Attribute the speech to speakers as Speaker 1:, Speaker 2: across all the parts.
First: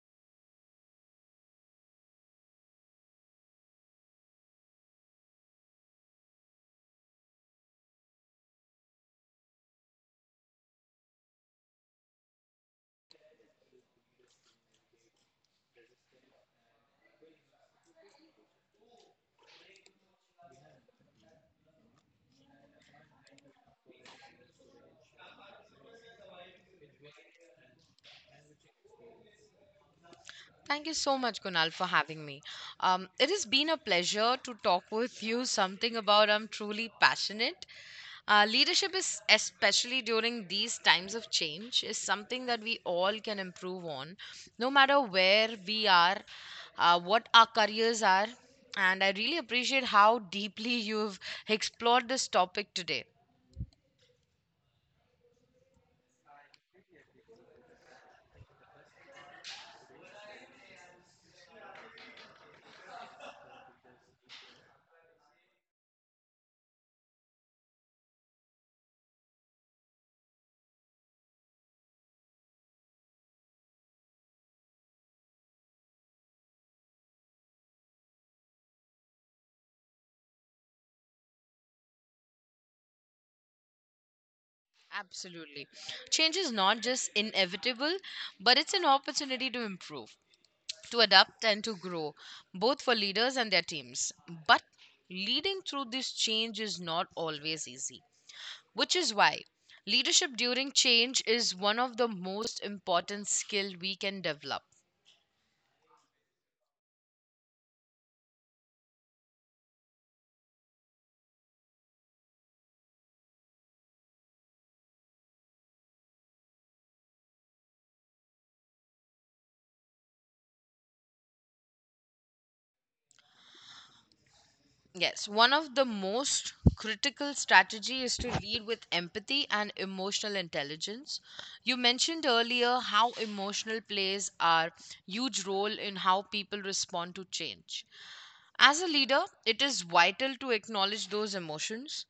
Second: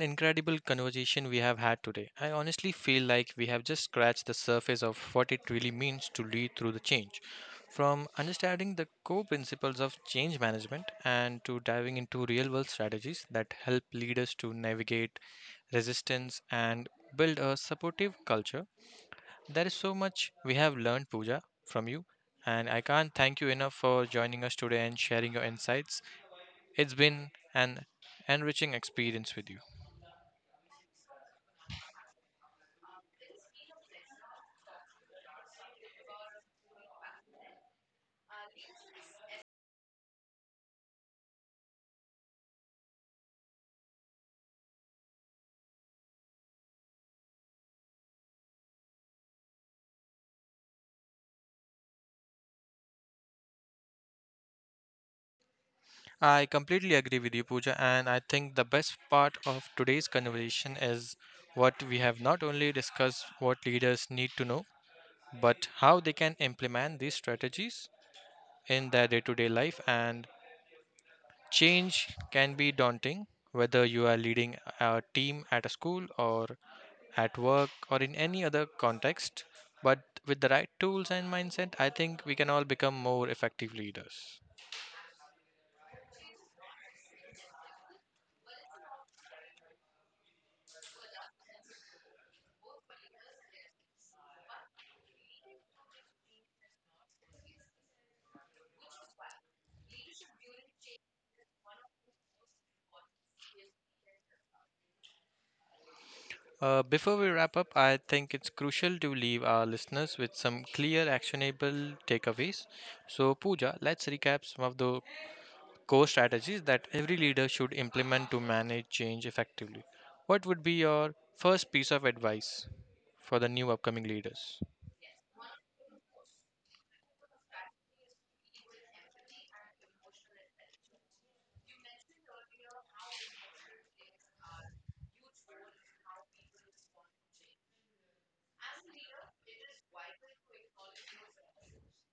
Speaker 1: incredible conversation we have had today. I honestly feel like we have just scratched the surface of what it really means to lead through the change. From understanding the core principles of change management and to diving into real world strategies that help leaders to navigate resistance and build a supportive culture, there is so much we have learned, Pooja, from you. And I can't thank you enough for joining us today and sharing your insights. It's been an enriching experience with you.
Speaker 2: Thank you so much, Kunal, for having me. It has been a pleasure to talk with you something about I'm truly passionate. Leadership is, especially during these times of change, is something that we all can improve on, no matter where we are, what our careers are. And I really appreciate how deeply you've explored this topic today.
Speaker 1: I completely agree with you, Pooja, and I think the best part of today's conversation is what we have not only discussed what leaders need to know, but how they can implement these strategies in their day to day life. And change can be daunting, whether you are leading a team at a school or at work or in any other context. But with the right tools and mindset, I think we can all become more effective leaders.
Speaker 2: Absolutely. Change is not just inevitable, but it's an opportunity to improve, to adapt and to grow, both for leaders and their teams. But leading through this change is not always easy, which is why leadership during change is one of the most important skill we can develop.
Speaker 1: Before we wrap up, I think it's crucial to leave our listeners with some clear, actionable takeaways. So, Pooja, let's recap some of the core strategies that every leader should implement to manage change effectively. What would be your first piece of advice for the new upcoming leaders?
Speaker 2: Yes, one of the most critical strategy is to lead with empathy and emotional intelligence. You mentioned earlier how emotional plays are huge role in how people respond to change. As a leader, it is vital to acknowledge those emotions.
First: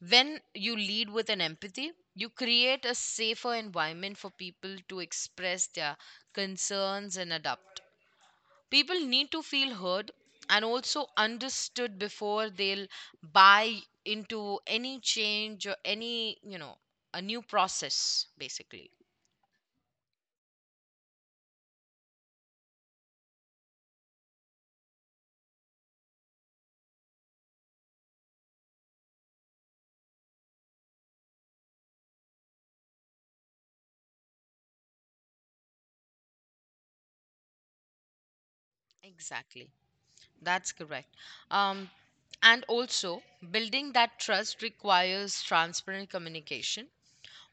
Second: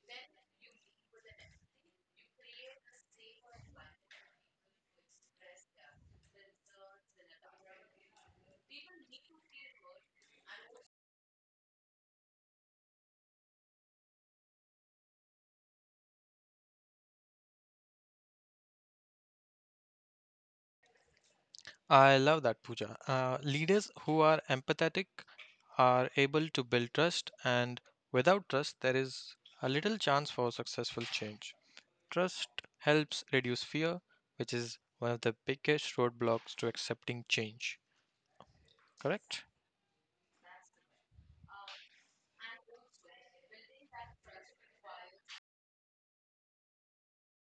Speaker 2: When you lead with an empathy, you create a safer environment for people to express their concerns and adapt. People need to feel heard and also understood before they'll buy into any change or any, a new process, basically.
Speaker 1: I love that, Pooja. Leaders who are empathetic are able to build trust, and without trust, there is a little chance for successful change. Trust helps reduce fear, which is one of the biggest roadblocks to accepting change, correct?
Speaker 2: Exactly. That's correct. Um, and also, building that trust requires transparent communication.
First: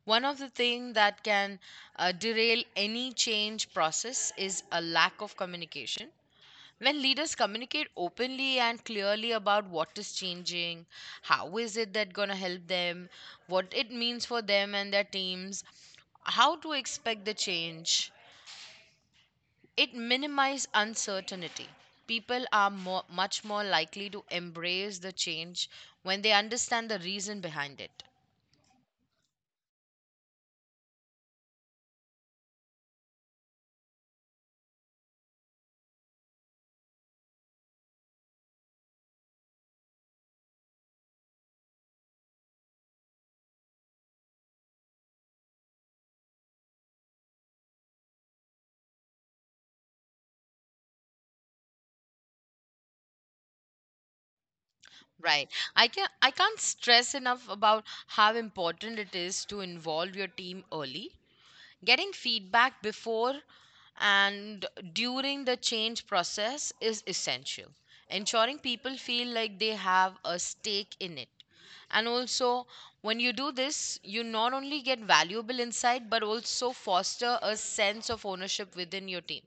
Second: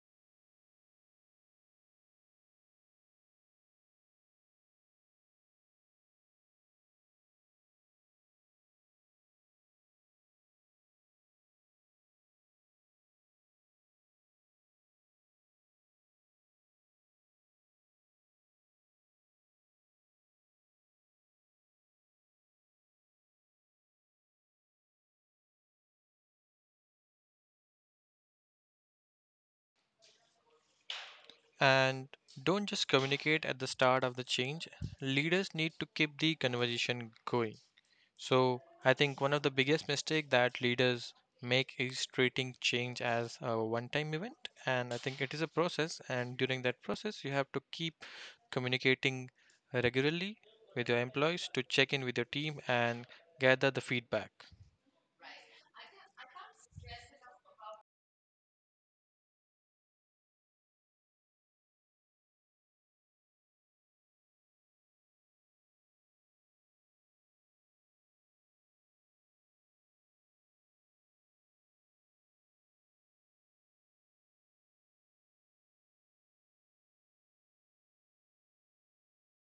Speaker 2: One of the things that can derail any change process is a lack of communication. When leaders communicate openly and clearly about what is changing, how is it that going to help them, what it means for them and their teams, how to expect the change, it minimizes uncertainty. People are more, much more likely to embrace the change when they understand the reason behind it.
Speaker 1: And don't just communicate at the start of the change. Leaders need to keep the conversation going. So, I think one of the biggest mistake that leaders make is treating change as a one-time event, and I think it is a process, and during that process, you have to keep communicating regularly with your employees to check in with your team and gather the feedback.
Speaker 2: Right. I can't stress enough about how important it is to involve your team early. Getting feedback before and during the change process is essential, ensuring people feel like they have a stake in it. And also, when you do this, you not only get valuable insight but also foster a sense of ownership within your team.